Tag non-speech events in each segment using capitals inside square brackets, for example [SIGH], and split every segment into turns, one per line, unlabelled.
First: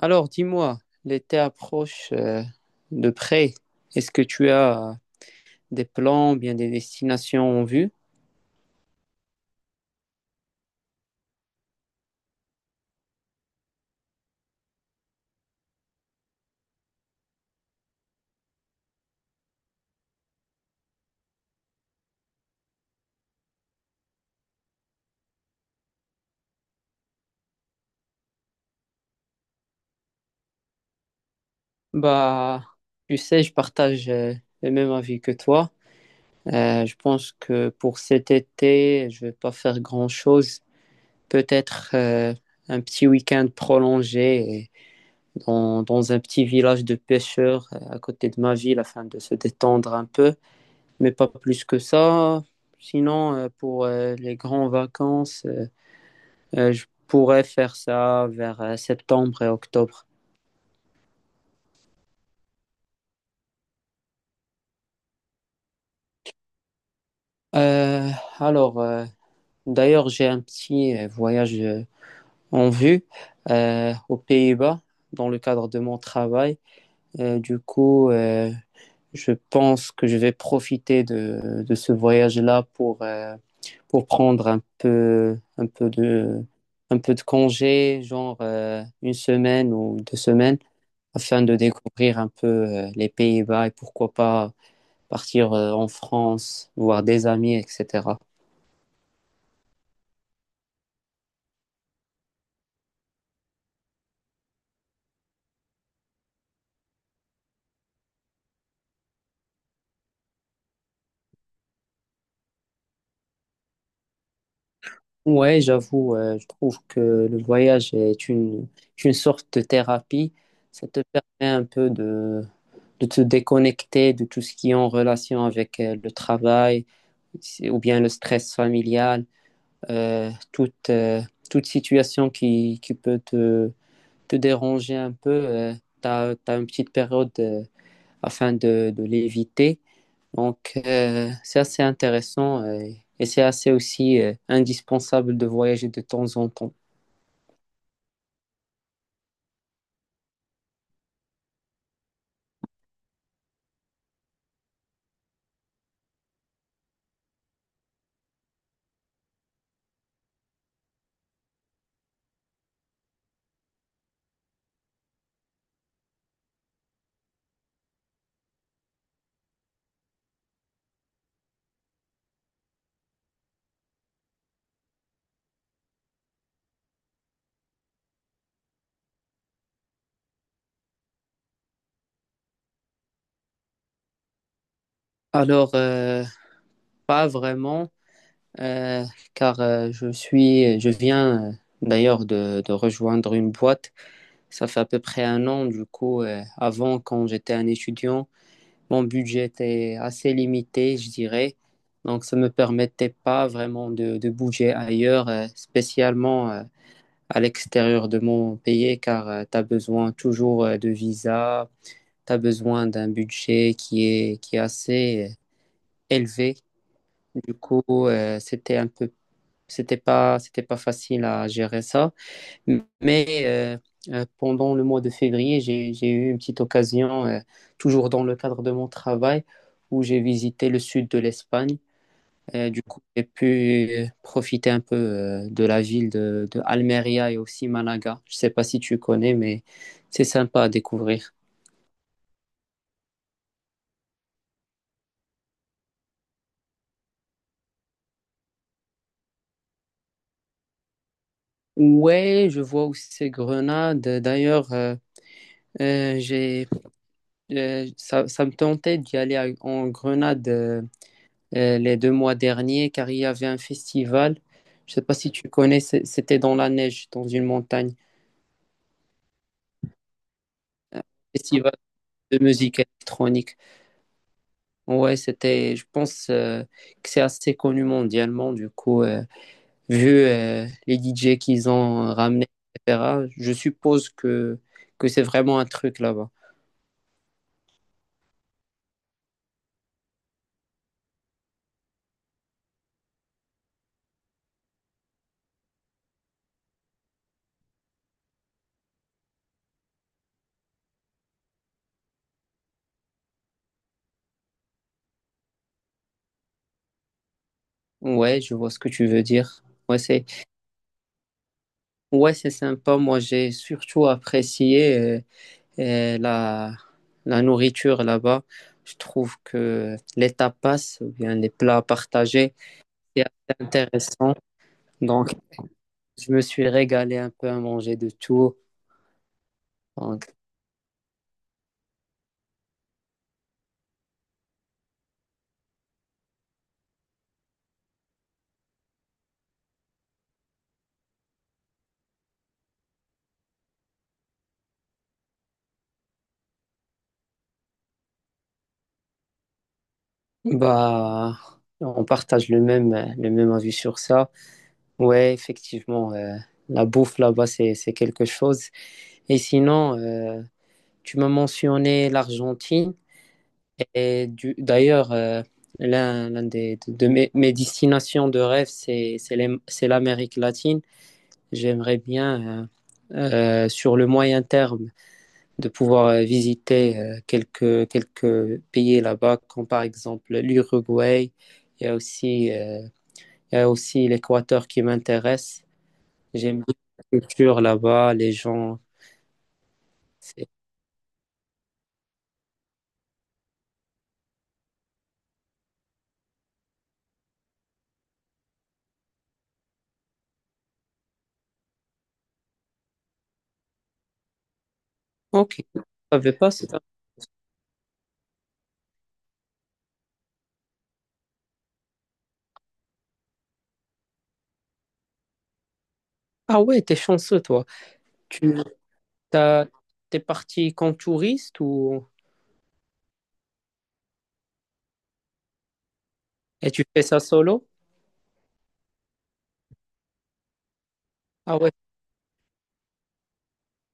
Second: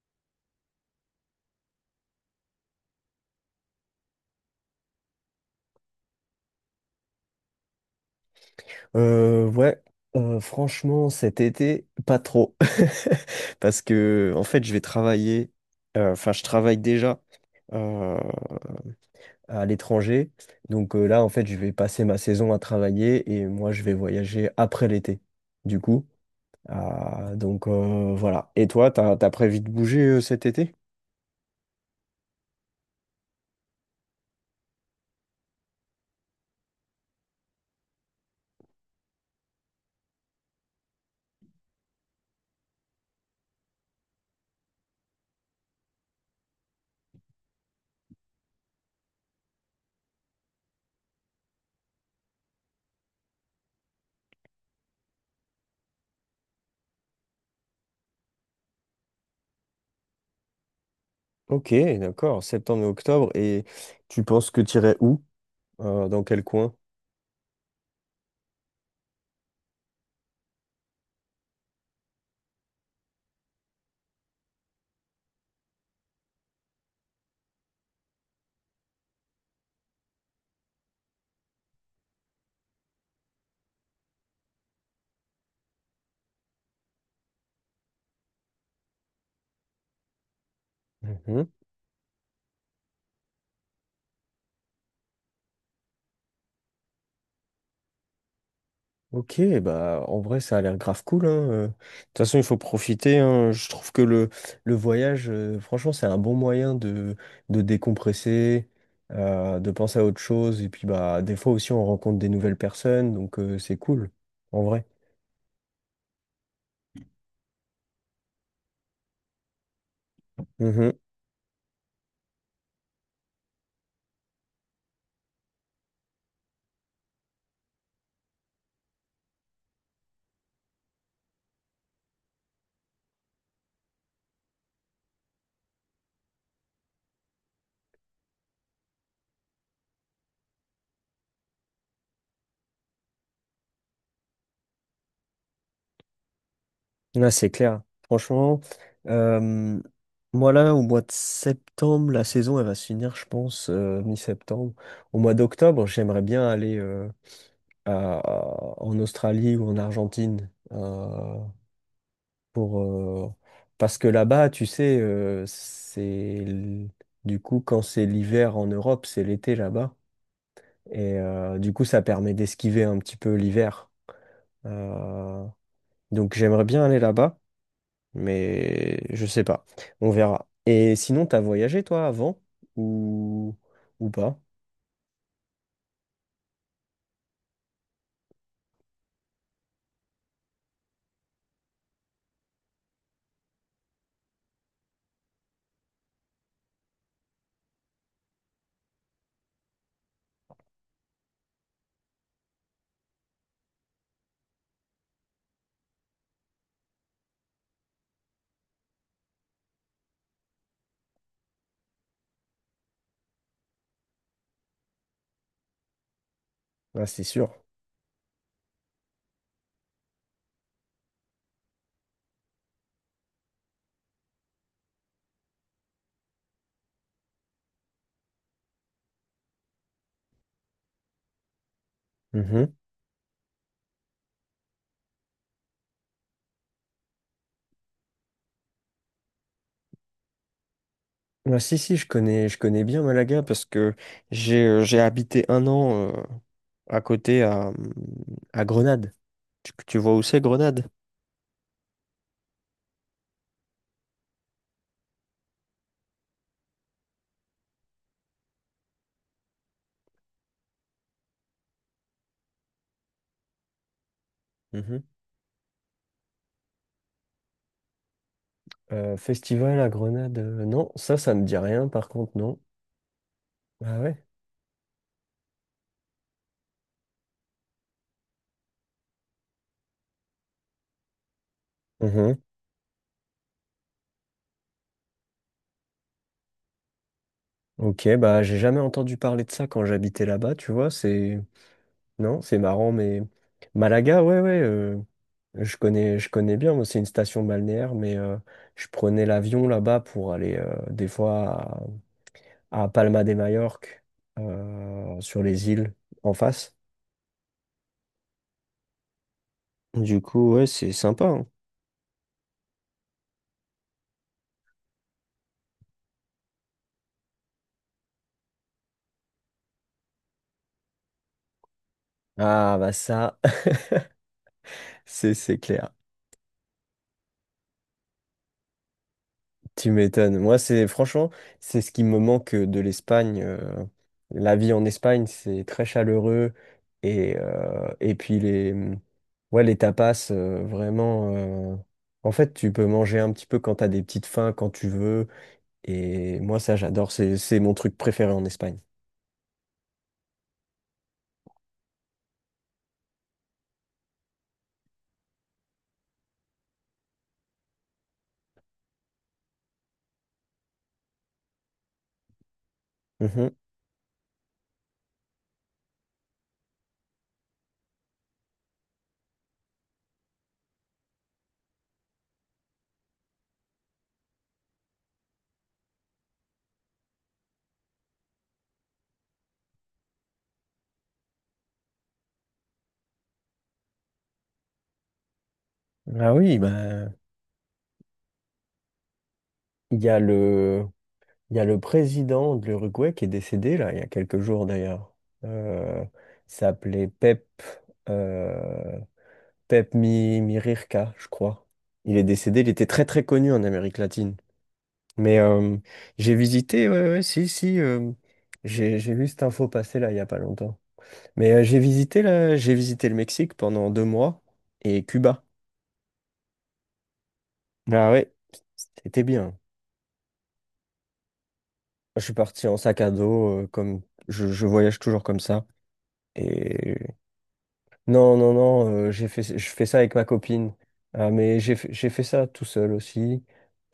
Alors, dis-moi, l'été approche de près. Est-ce que tu as des plans, bien des destinations en vue?
Ouais, franchement, cet été, pas trop. [LAUGHS] Parce que, en fait, je vais travailler, enfin, je travaille déjà euh, à l'étranger. Donc là, en fait, je vais passer ma saison à travailler et moi, je vais voyager après l'été, du coup. Ah, donc voilà. Et toi, t'as prévu de bouger cet été?
Bah, tu sais, je partage le même avis que toi. Je pense que pour cet été, je vais pas faire grand-chose. Peut-être un petit week-end prolongé dans un petit village de pêcheurs à côté de ma ville afin de se détendre un peu, mais pas plus que ça. Sinon, pour les grandes vacances. Je pourrais faire ça vers septembre et octobre.
Ok, d'accord, septembre et octobre. Et tu penses que t'irais où? Dans quel coin?
Euh, alors, d'ailleurs, j'ai un petit voyage en vue aux Pays-Bas dans le cadre de mon travail. Du coup, je pense que je vais profiter de ce voyage-là pour prendre un peu, un peu de congé, genre une semaine ou deux semaines, afin de découvrir un peu les Pays-Bas et pourquoi pas partir en France, voir des amis, etc.
Ok, bah en vrai ça a l'air grave cool, hein. De toute façon il faut profiter, hein. Je trouve que le voyage, franchement c'est un bon moyen de décompresser, de penser à autre chose, et puis bah des fois aussi on rencontre des nouvelles personnes, donc c'est cool, en vrai.
Ouais, j'avoue, je trouve que le voyage est une sorte de thérapie. Ça
Mhm.
te permet un peu de te déconnecter de tout ce qui est en relation avec le travail ou bien le stress familial, euh, toute, euh, toute situation qui peut te déranger un peu. Tu as une petite période afin de l'éviter. Donc, c'est assez intéressant et c'est assez aussi indispensable de voyager de temps en temps.
Là c'est clair. Franchement, euh, moi là au mois de septembre, la saison elle va se finir je pense mi-septembre. Au mois d'octobre j'aimerais bien aller en Australie ou en Argentine pour parce que là-bas, tu sais, l- du coup quand c'est l'hiver en Europe, c'est l'été là-bas et du coup ça permet d'esquiver un petit peu l'hiver. Euh, donc j'aimerais bien aller là-bas, mais je sais pas, on verra. Et sinon, t'as voyagé toi avant ou ou pas?
Alors, pas vraiment, euh, car je viens d'ailleurs de rejoindre une boîte. Ça fait à peu près un an, du coup, avant, quand j'étais un étudiant, mon budget était assez limité, je dirais. Donc, ça me permettait pas vraiment de bouger ailleurs, spécialement. À l'extérieur de mon pays car tu as besoin toujours de visa, tu as besoin d'un budget qui est assez élevé.
Ah, c'est sûr.
Du coup, c'était un peu, c'était pas facile à gérer ça. Mais euh, Pendant le mois de février, j'ai eu une petite occasion, toujours dans le cadre de mon travail, où j'ai visité le sud de l'Espagne. Et du coup, j'ai pu profiter un peu de la ville de Almeria et aussi Malaga. Je sais pas si tu connais, mais c'est sympa à découvrir.
Ah, si, si, je connais bien Malaga parce que j'ai habité un an à côté, à Grenade. Tu vois où c'est Grenade?
Ouais, je vois aussi ces Grenade. D'ailleurs, euh, j'ai, ça, ça me tentait d'y aller en Grenade les deux mois derniers car il y avait un festival. Je sais
Mhm.
pas si tu connais, c'était dans la neige, dans une montagne.
Festival à Grenade, non, ça ne dit
Festival
rien par contre,
de
non.
musique électronique.
Ah ouais?
Ouais, c'était, je pense que c'est assez connu mondialement, du coup, vu les DJ qu'ils ont
Mhm.
ramenés, etc., je suppose que c'est vraiment un truc là-bas.
Ok, bah j'ai jamais entendu parler de ça quand j'habitais là-bas, tu vois, c'est. Non, c'est marrant, mais. Malaga, ouais, ouais, je connais bien, moi, c'est une station balnéaire, mais je prenais l'avion là-bas pour aller des fois, à Palma de Majorque, sur les îles en face.
Ouais, je vois ce que tu veux dire. Ouais,
Du
c'est
coup, ouais, c'est sympa, hein.
ouais, c'est sympa. Moi, j'ai surtout apprécié euh, la, la nourriture là-bas. Je trouve que les tapas, ou bien les plats partagés,
Ah bah
c'est
ça,
assez intéressant.
[LAUGHS]
Donc,
c'est clair.
je me suis régalé un peu à manger de tout.
Tu
Donc,
m'étonnes. Moi, c'est franchement, c'est ce qui me manque de l'Espagne. La vie en Espagne, c'est très chaleureux et puis les ouais, les tapas vraiment. En fait, tu peux manger un petit peu quand t'as des petites faims, quand tu veux. Et moi, ça, j'adore. C'est mon truc préféré en Espagne.
Bah, on partage le même avis sur ça. Ouais, effectivement, la bouffe là-bas, c'est quelque chose. Et sinon, tu m'as mentionné l'Argentine.
Mhm.
Et d'ailleurs, l'un des, de mes, mes destinations de rêve, c'est l'Amérique latine. J'aimerais bien, euh, sur le moyen terme, de pouvoir visiter quelques pays là-bas, comme par exemple l'Uruguay. Il y a aussi, il y a aussi l'Équateur qui m'intéresse.
Ah
J'aime
oui,
bien
bah.
la culture là-bas, les gens.
Il y a
C'est-
le, il y a le président de l'Uruguay qui est décédé, là, il y a quelques jours d'ailleurs. Euh, il s'appelait euh, Pep Mirirca, je crois. Il est décédé, il était très très connu en Amérique latine. Mais
Ok, je savais pas ça.
ouais, ouais, si, si, j'ai vu cette info passer là, il n'y a pas longtemps. Mais j'ai visité le Mexique pendant 2 mois et Cuba.
Ah ouais, t'es chanceux, toi.
Ah ouais,
Tu
c'était bien.
t'as, t'es parti comme touriste ou...
Je suis parti en sac à dos, comme je voyage toujours comme ça.
et tu
Et
fais ça solo?
non, non, non, je fais ça avec ma copine. Euh,
Ah
mais
ouais.
j'ai fait ça tout seul aussi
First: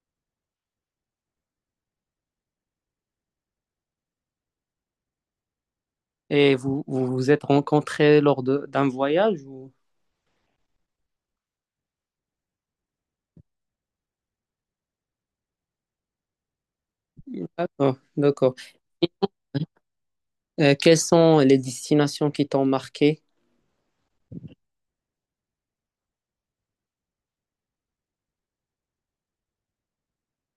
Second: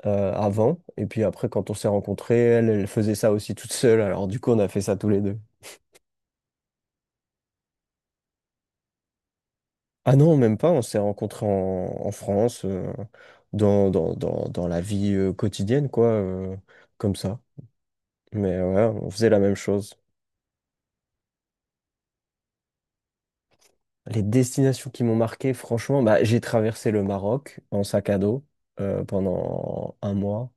avant. Et puis après, quand on s'est rencontrés, elle, elle faisait ça aussi toute seule. Alors du coup, on a fait ça tous les deux.
Et vous êtes rencontrés lors d'un voyage ou...
Ah non, même pas. On s'est rencontrés en France, dans la vie quotidienne, quoi, comme ça.
D'accord, d'accord.
Mais ouais, on faisait la même chose.
Quelles sont les destinations qui t'ont marqué?
Les destinations qui m'ont marqué, franchement, bah, j'ai traversé le Maroc en sac à dos pendant un mois.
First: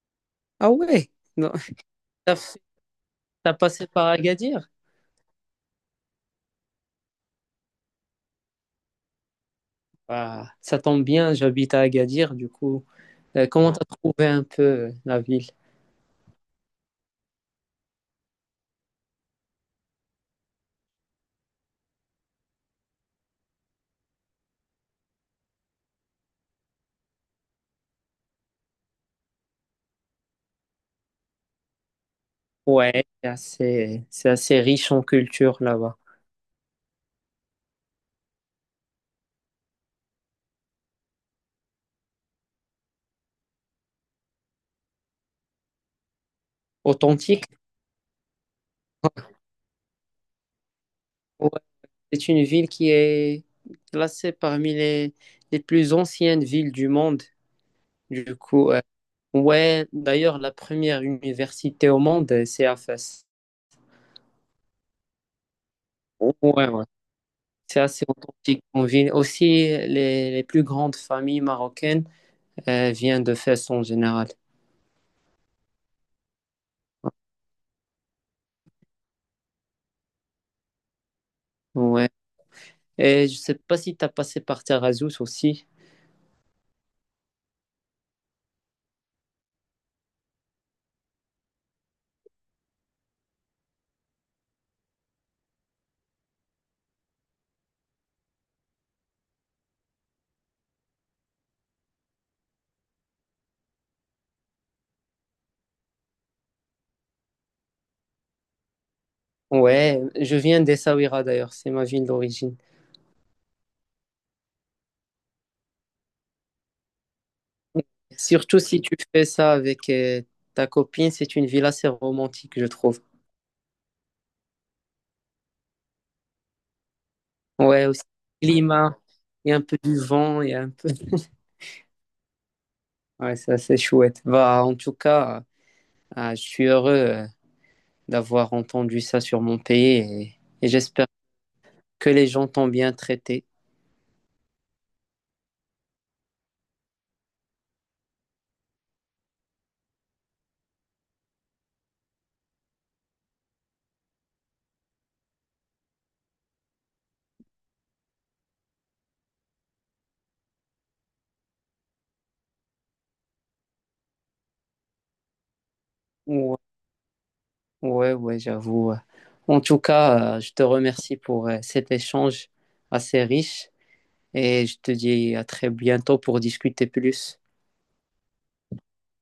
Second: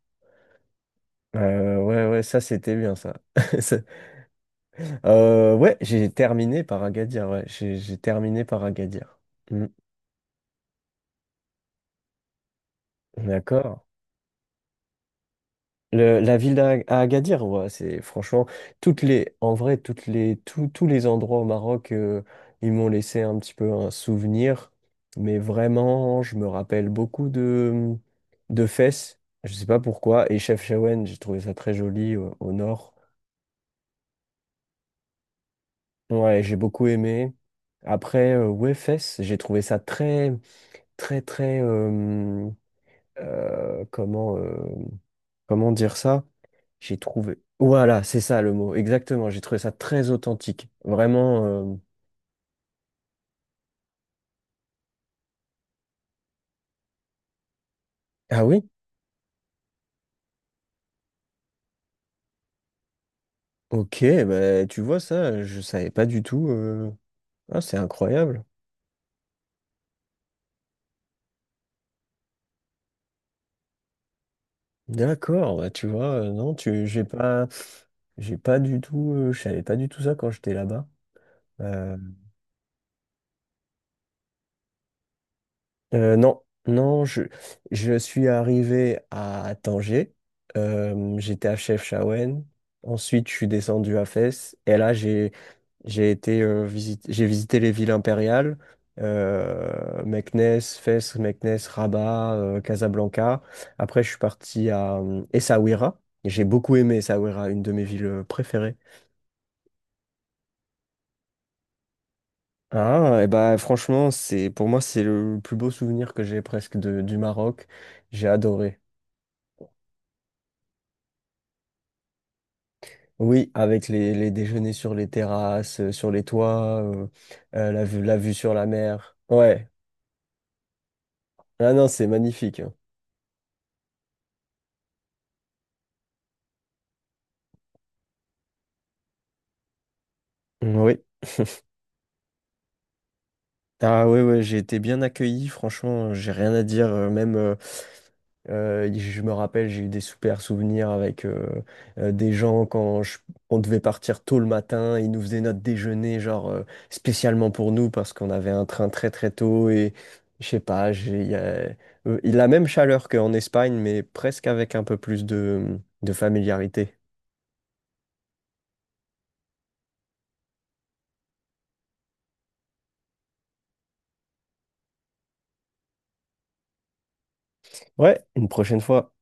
Ah ouais, non.
Ouais, ouais,
T'as
ça
fait-
c'était bien ça.
T'as
[LAUGHS] Ça-
passé par Agadir?
ouais, j'ai terminé par Agadir. Ouais, j'ai terminé par Agadir. Mm.
Ah, ça tombe bien, j'habite à Agadir, du coup. Comment
D'accord.
t'as trouvé un peu la ville?
La ville d'Agadir, ouais, c'est franchement en vrai, tous les endroits au Maroc, ils m'ont laissé un petit peu un souvenir. Mais vraiment, je me rappelle beaucoup de Fès. Je sais pas pourquoi. Et Chefchaouen, j'ai trouvé ça très joli au nord.
Ouais, c'est assez riche en culture là-bas.
Ouais, j'ai beaucoup aimé. Après, ouais, Fess, j'ai trouvé ça très, très, très, euh, comment, euh, comment dire ça? J'ai trouvé.
Authentique?
Voilà, c'est ça le mot, exactement. J'ai trouvé ça très authentique. Vraiment.
Ouais, c'est une ville qui est classée parmi les plus anciennes villes du monde. Du
Ah oui?
coup, ouais, d'ailleurs, la première université au monde, c'est à Fès.
Ok, bah, tu vois ça, je savais pas du tout.
Ouais, ouais.
Ah, c'est
C'est assez
incroyable.
authentique. On vit aussi les plus grandes familles marocaines viennent de Fès en général.
D'accord, bah, tu vois, non, j'ai pas du tout, je savais pas du tout ça quand j'étais là-bas. Euh,
Ouais. Et je sais pas si tu as passé par Taghazout aussi.
non, non, je suis arrivé à Tanger. J'étais à Chefchaouen. Ensuite, je suis descendu à Fès. Et là, j'ai visité les villes impériales, Meknès, Fès, Meknès, Rabat, Casablanca. Après, je suis parti à Essaouira. J'ai beaucoup aimé Essaouira, une de mes villes préférées.
Ouais, je viens d'Essaouira d'ailleurs, c'est ma ville d'origine.
Ah, et bah franchement, c'est pour moi c'est le plus beau souvenir que j'ai presque du Maroc. J'ai
Surtout
adoré.
si tu fais ça avec ta copine, c'est une ville assez romantique, je trouve.
Oui, avec les déjeuners sur les terrasses, sur les toits,
Ouais, aussi,
la vue
le
sur la
climat,
mer.
il y a un
Ouais.
peu du vent, il y a un peu. [LAUGHS]
Ah non, c'est magnifique, hein.
Ouais, c'est assez chouette. Bah, en tout cas, je suis heureux d'avoir entendu ça sur mon pays et
Oui.
j'espère que les gens t'ont bien traité.
Ah ouais, ouais, j'ai été bien accueilli, franchement, j'ai rien à dire. Même, je me rappelle, j'ai eu des super souvenirs avec des gens quand on devait partir tôt le matin, ils nous faisaient notre déjeuner, genre spécialement pour nous, parce qu'on avait un train très très tôt et je sais pas, la même chaleur qu'en Espagne, mais presque avec un peu plus de
Ouais,
familiarité.
ouais, ouais, j'avoue. Ouais. En tout cas, je te remercie pour cet échange assez riche et je te dis à très bientôt pour discuter plus.
Ouais, une prochaine fois.